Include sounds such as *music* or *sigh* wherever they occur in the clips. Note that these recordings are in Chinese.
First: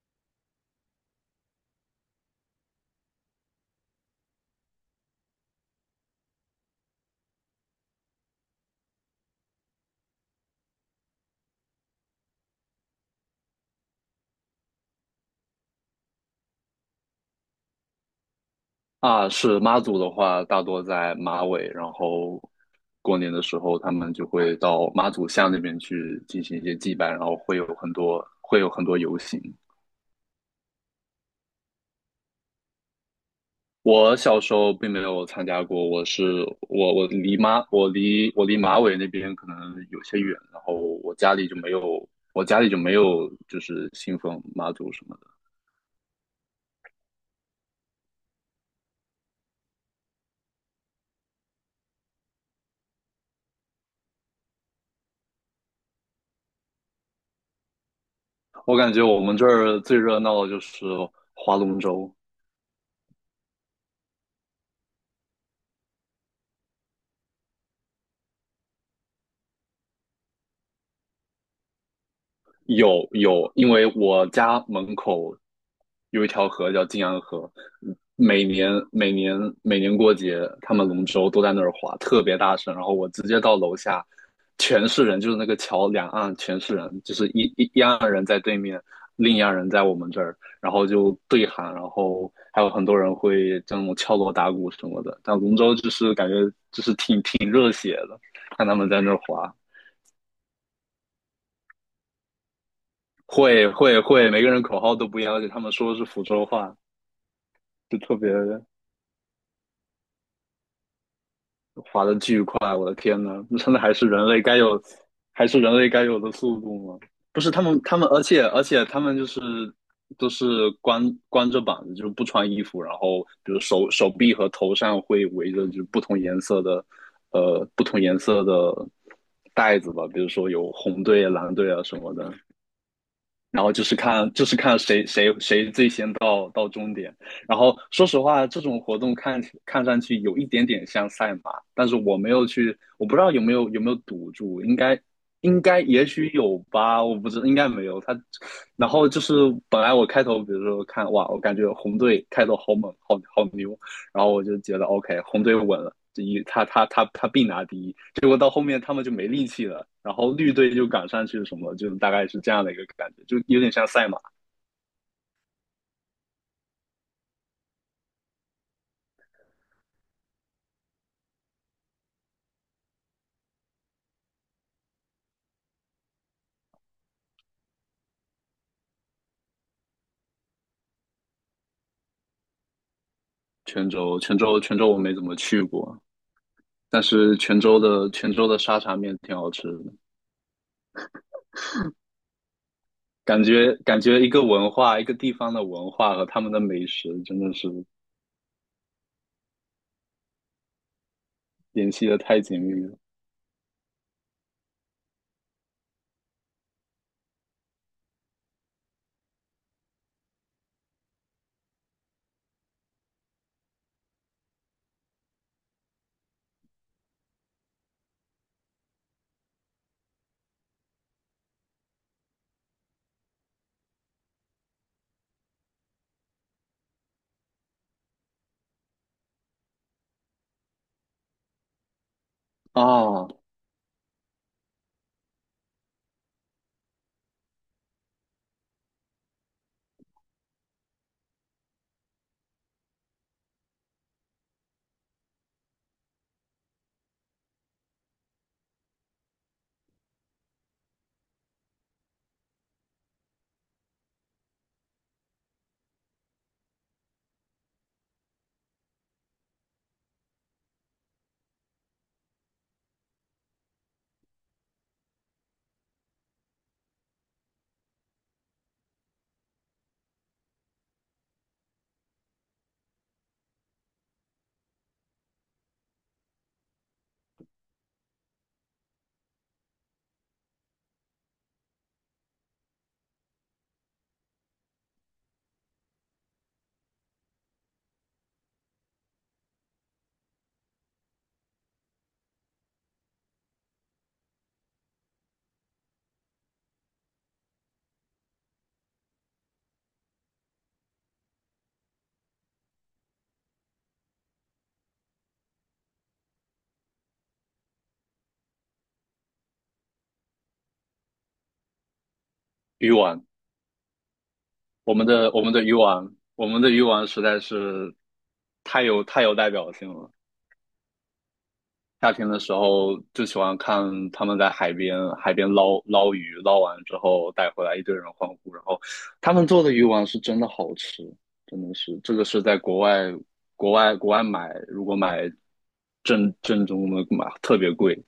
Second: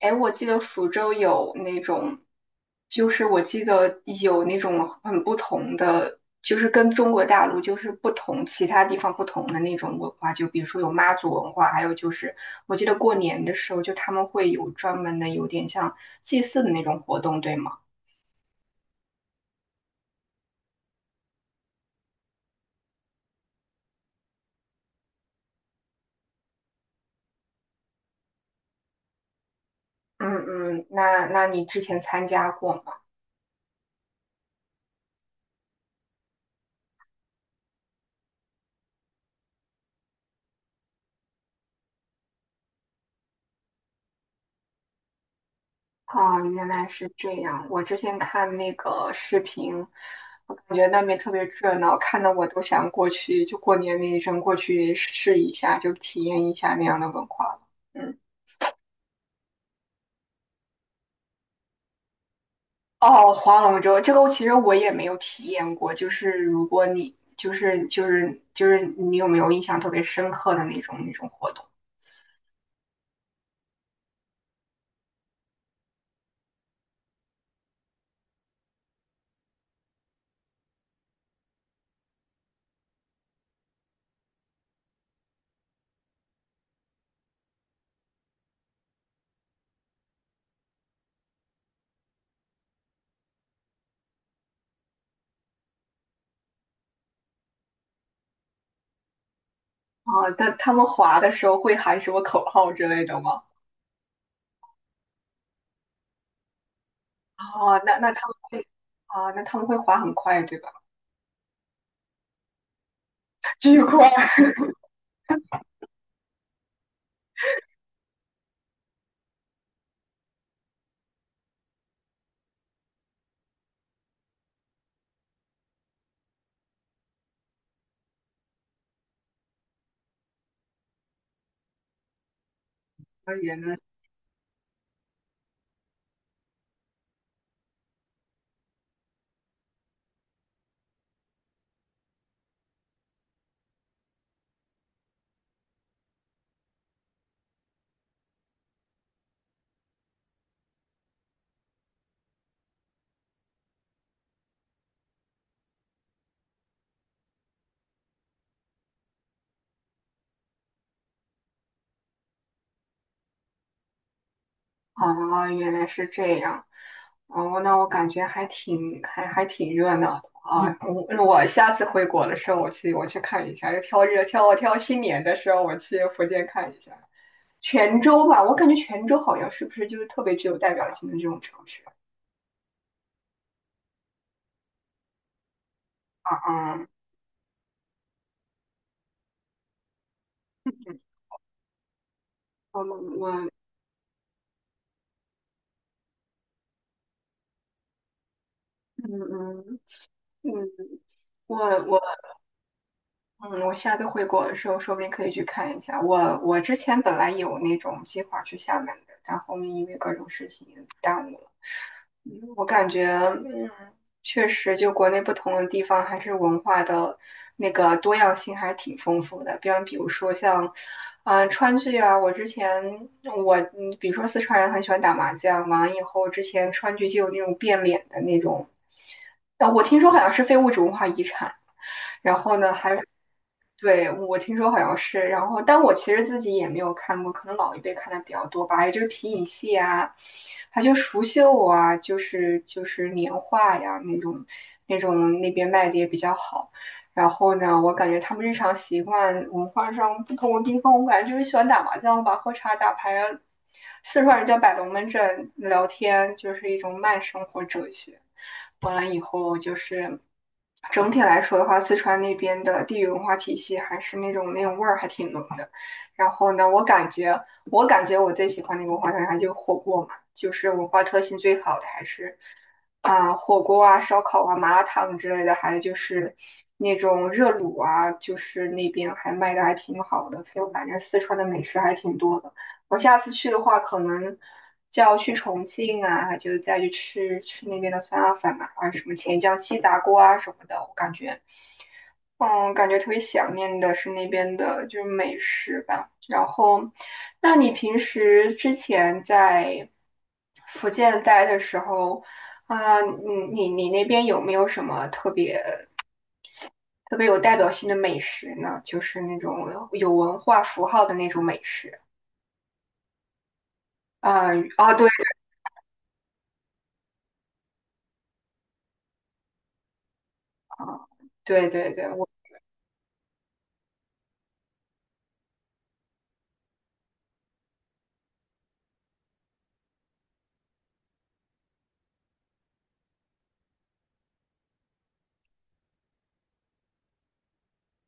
哎，我记得福州有那种，就是我记得有那种很不同的，就是跟中国大陆就是不同，其他地方不同的那种文化，就比如说有妈祖文化，还有就是我记得过年的时候，就他们会有专门的有点像祭祀的那种活动，对吗？啊，是妈祖的话，大多在马尾，然后过年的时候，他们就会到妈祖像那边去进行一些祭拜，然后会有很多游行。嗯嗯，那你之前参加过吗？我小时候并没有参加过，我是我我离妈我离我离马尾那边可能有些远，然后我家里就没有就是信奉妈祖什么的。啊，原来是这样。我之前看那个视频，我感觉那边特别热闹，看得我都想过去，就过年那一阵过去试一下，就体验一下那样的文化了。嗯。我感觉我们这儿最热闹的就是划龙舟。哦，划龙舟这个其实我也没有体验过，就是如果你你有没有印象特别深刻的那种活动？有有，因为我家门口有一条河叫晋阳河，每年每年每年过节，他们龙舟都在那儿划，特别大声。然后我直接到楼下，全是人，就是那个桥两岸全是人，就是一岸人在对面，另一岸人在我们这儿，然后就对喊，然后还有很多人会这种敲锣打鼓什么的。但龙舟就是感觉看他们在那儿划。啊？但他们划的时候会喊什么口号之类的吗？会会会，每个人口号都不一样，而且他们说的是福州话。哦，那就那特他别们会。啊，那他们会划很快，对吧？滑的巨快，我的天呐，那真的巨快。还是人类该有的速度吗？不是他们，他们，而且他们就是都是光着膀子，就是不穿衣服，然后比如手臂和头上会围着就是不同颜色的，呃，不同颜色的袋子吧，比如说有红队、蓝队啊什么的。*laughs* 原然后来。就是看谁最先到终点。然后说实话，这种活动看上去有一点点像赛马，但是我没有去，我不知道有没有赌注，应该应该也许有吧，我不知道应该没有。他，然后就是本来我开头比如说看哇，我感觉红队开头好猛，好牛，然后我就觉得 OK,红队稳了，第一他必拿第一。结果到后面他们就没力气了，然后绿队就赶上去什么，就大概是这样的一个感觉，就有点像赛马。哦，原来是这样。哦，那我感觉还挺热闹的啊！我我下次回国的时候，我去看一下，要挑日挑挑新年的时候，我去福建看一下泉州吧。我感觉泉州好像是不是就是特别具有代表性的这种城市？泉州我没怎么去过，啊？啊，但是泉州的沙茶面挺好吃的，嗯，我我。感觉一个文化，一个地方的文化和他们的美食真的是嗯嗯嗯，我联我系的太紧密了嗯，我下次回国的时候，说不定可以去看一下。我之前本来有那种计划去厦门的，但后面因为各种事情耽误了。我感觉，嗯，确实，就国内不同的地方，还是文化的那个多样性还是挺丰富的。比如说像，嗯、川剧啊，我之前我，嗯，比如说四川人很喜欢打麻将，完了以后，之前川剧就有那种变脸的那种，我听说好像是非物质文化遗产。然后呢，还。啊！对，我听说好像是，然后但我其实自己也没有看过，可能老一辈看的比较多吧，也就是皮影戏啊，还就蜀绣啊，就是年画呀那种，那种那边卖的也比较好。然后呢，我感觉他们日常习惯、文化上不同的地方，我感觉就是喜欢打麻将吧、喝茶、打牌啊，四川人叫摆龙门阵，聊天就是一种慢生活哲学。完了以后，就是整体来说的话，四川那边的地域文化体系还是那种味儿还挺浓的。然后呢，我感觉我最喜欢那个文化特产就是火锅嘛，就是文化特性最好的还是啊、火锅啊、烧烤啊、麻辣烫之类的，还有就是那种热卤啊，就是那边还卖的还挺好的。就反正四川的美食还挺多的。我下次去的话，可能就要去重庆啊，就再去吃吃那边的酸辣粉啊，还有什么黔江鸡杂锅啊什么的。我感觉，嗯，感觉特别想念的是那边的，就是美食吧。然后，那你平时之前在福建待的时候，啊、你你那边有没有什么特别有代表性的美食呢？就是那种有文化符号的那种美食。鱼丸，啊、啊，对，对。我们的鱼丸，我们的鱼丸实在是太有代表性了。啊，对对对，夏我，天的时候就喜欢看他们在海边捞鱼，捞完之后带回来，一堆人欢呼。然后他们做的鱼丸是真的好吃，真的是这个是在国外买，如果买正宗的买特别贵，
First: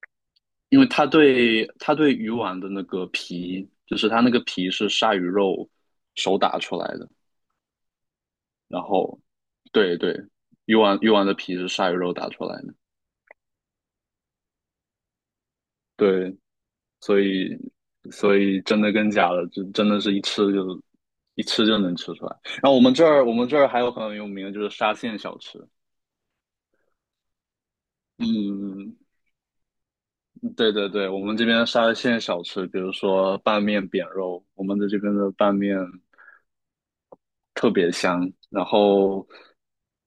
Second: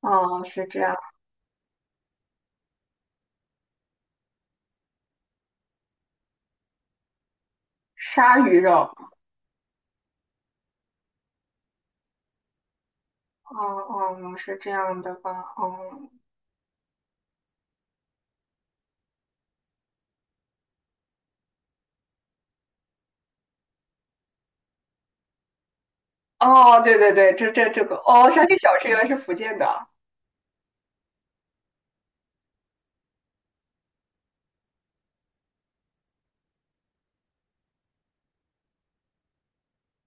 嗯，是因这为样。它对鱼丸的那个皮，就是它那个皮是鲨鱼肉手打出来的，鲨鱼然肉。后对对，鱼丸的皮是鲨鱼肉打出来的，嗯嗯，是这样的吧，嗯。对。所以真的跟假的，就真的是一吃就能吃出来。然后我们这儿还有很有名的就是沙县小吃。哦，对对对，这这个哦，山区小吃嗯，原来是福建的，啊，嗯对对对，我们这边沙县小吃，比如说拌面扁肉，我们的这边的拌面特别香。然后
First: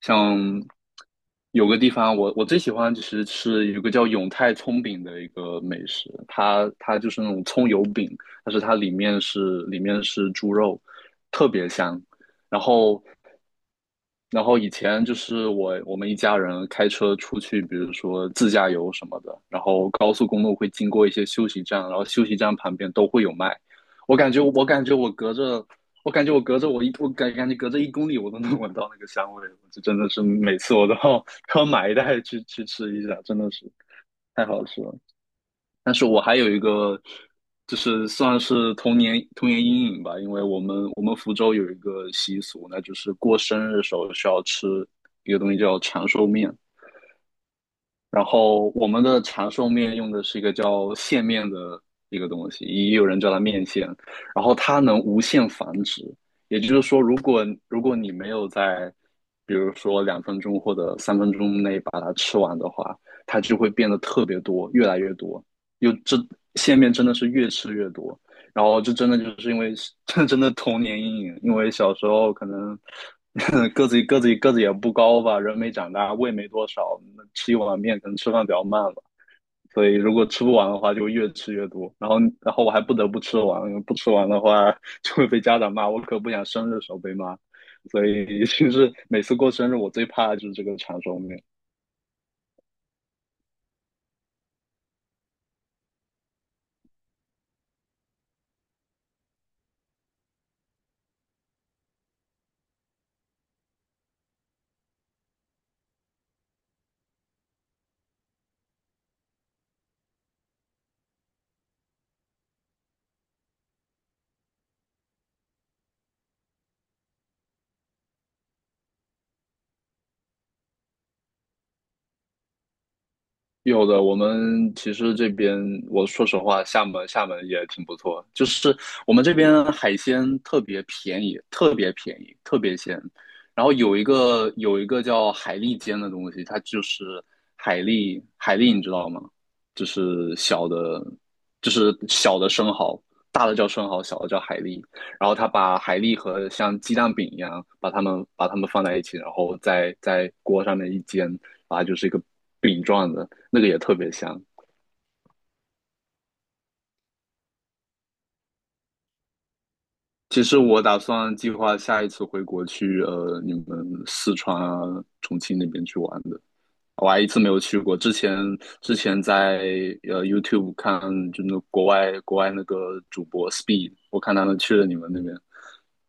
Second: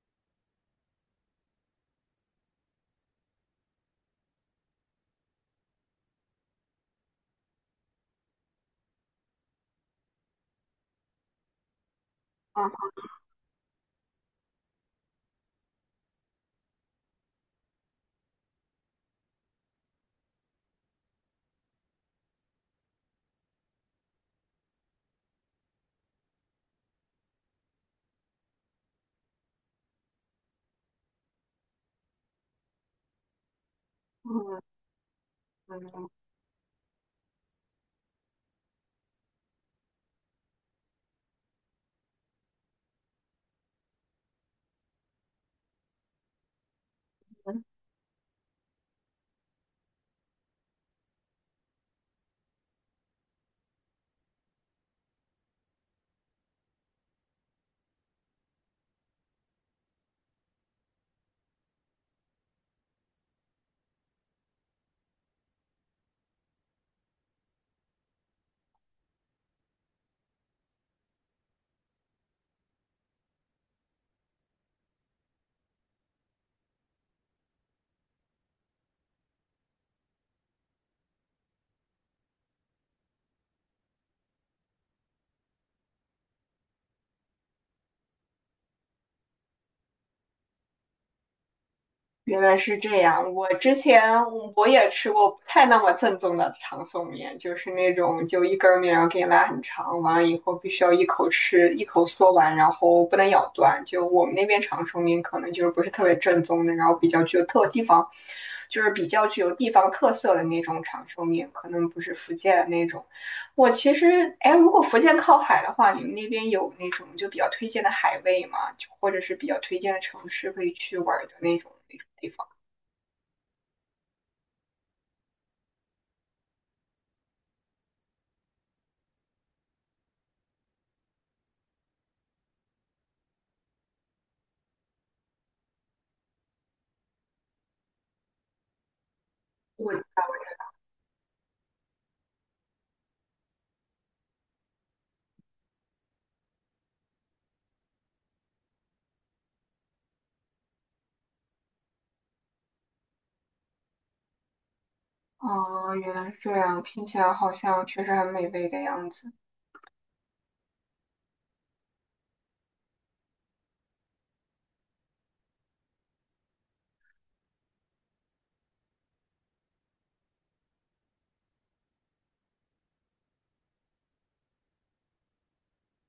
像有个地方我最喜欢就是吃有个叫永泰葱饼的一个美食，它就是那种葱油饼，但是它里面是里面是猪肉，特别香。然后以前就是我们一家人开车出去，比如说自驾游什么的，然后高速公路会经过一些休息站，然后休息站旁边都会有卖。我感觉我感觉我隔着，我感觉我隔着我一我感感觉隔着1公里我都能 *laughs* 闻到那个香味，这真的是每次我都要 *laughs* 都要买一袋去吃一下，真的是太嗯好吃了。但是嗯，我还有一个，就是算是童年阴影吧，因为我们福州有一个习俗，那就是过生日的时候需要吃一个东西叫长寿面，嗯。然后我们的长寿面用的是一个叫线面的一个东西，也有人叫它面线。然后它能无限繁殖，也就是说，如果你没有在，比如说2分钟或者3分钟内把它吃完的话，它就会变得特别多，越来越多。又这线面真的是越吃越多，然后就真的就是因为这 *laughs* 真的童年阴影，因为小时候可能 *laughs* 个子也不高吧，人没长大，胃没多少，那吃一碗面可能吃饭比较慢了，所以如果吃不完的话，就越吃越多，然后我还不得不吃完，因为不吃完的话 *laughs* 就会被家长骂，我可不想生日的时候被骂，所以其是每次过生日我最怕的就是这个长寿面。原来是这样。我之前我也吃过不太那么正宗的长寿面，就是那种就一根儿面，然后给你拉很长，完了以后必须要一口吃，一口嗦完，然后不能咬断。就我们那边长寿面可能就是不是特别正宗的，然后比较具有特地方，就是比较具有地方特色的那种长寿面，可能不是福建的那种。我其实，哎，如果福建靠海的话，你们那边有那种就比较推荐的海味吗？就或者是比较推荐的城市可以去玩儿的那种地方？有的，我们其实这边，我说实话，厦门也挺不错，就是我们这边海鲜特别便宜，特别便宜，特别鲜。然后有一个叫海蛎煎的东西，它就是海蛎，海蛎你知道吗？就我。是小的，就是小的生蚝，大的叫生蚝，小的叫海蛎。然后他把海蛎和像鸡蛋饼一样，把它们放在一起，然后在锅上面一煎。啊，就是一个饼状的，那个也特别香。哦，原来是这样，听起来好像确实很美味的样子。其实我打算计划下一次回国去你们四川啊、重庆那边去玩的，我还一次没有去过。之前在YouTube 看，就那国外那个主播 Speed,我看他们去了你们那边，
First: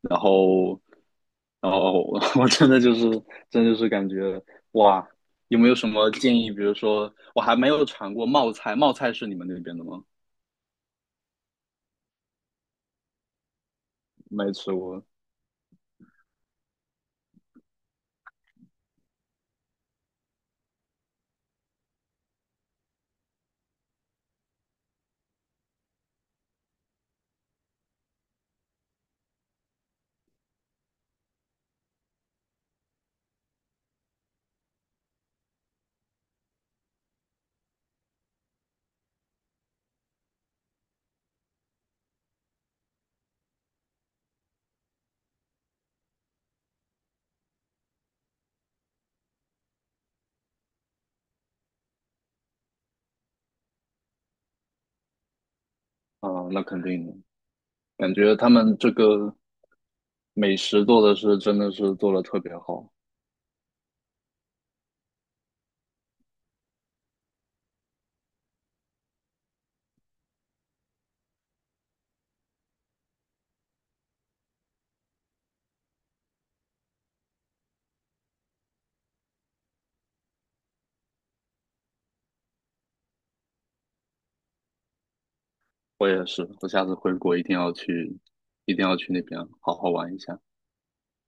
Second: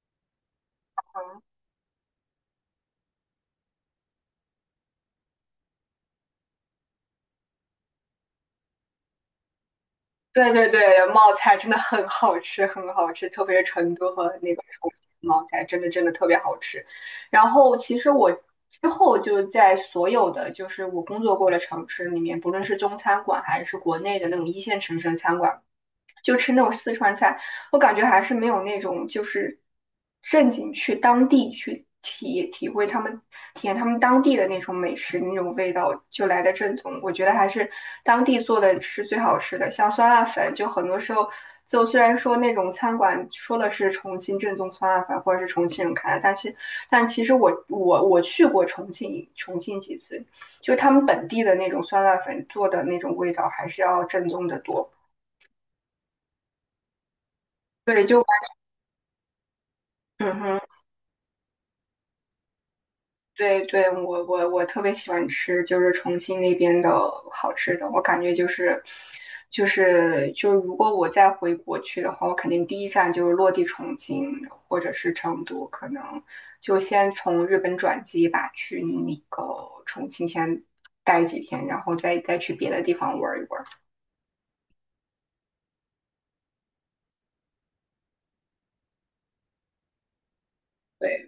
然后嗯，然后我 *laughs* 我真的就是真的就是感觉哇，有没有什么建议？比如说我还没有尝过冒菜，冒菜是你们那边的吗？对对对，冒菜真的很好吃，很好吃，特别是成都和没那个吃重过。庆冒菜，真的真的特别好吃。然后其实我之后就在所有的就是我工作过的城市里面，不论是中餐馆还是国内的那种一线城市的餐馆。就吃那种四川菜，我感觉还是没有那种就是正经去当地去体会他们体验他们当地的那种美食那种味道就来的正宗。我觉得还是当地做的是最好吃的，像酸辣粉，就很多时候就虽然说那种餐馆说的是重庆正宗酸辣粉或者是重庆人开的，但是但其实我我去过重庆几次，就他们本地的那种酸辣粉做的那种味道还是要正宗的多。啊，那肯定的，对，感就。觉他们这个嗯美哼，食做的是做的特别好。对对，我我特别喜欢吃，就是重庆那边的好吃的。我感觉就是，就是就如果我再回国去的话，我肯定第一站就是落地重庆或者是成都，可能就先从日本转机吧，去那个重庆先待几天，然后再去别的地方玩一玩。我也是，我下次回国一定要去，一定要去那边好好玩一下。对。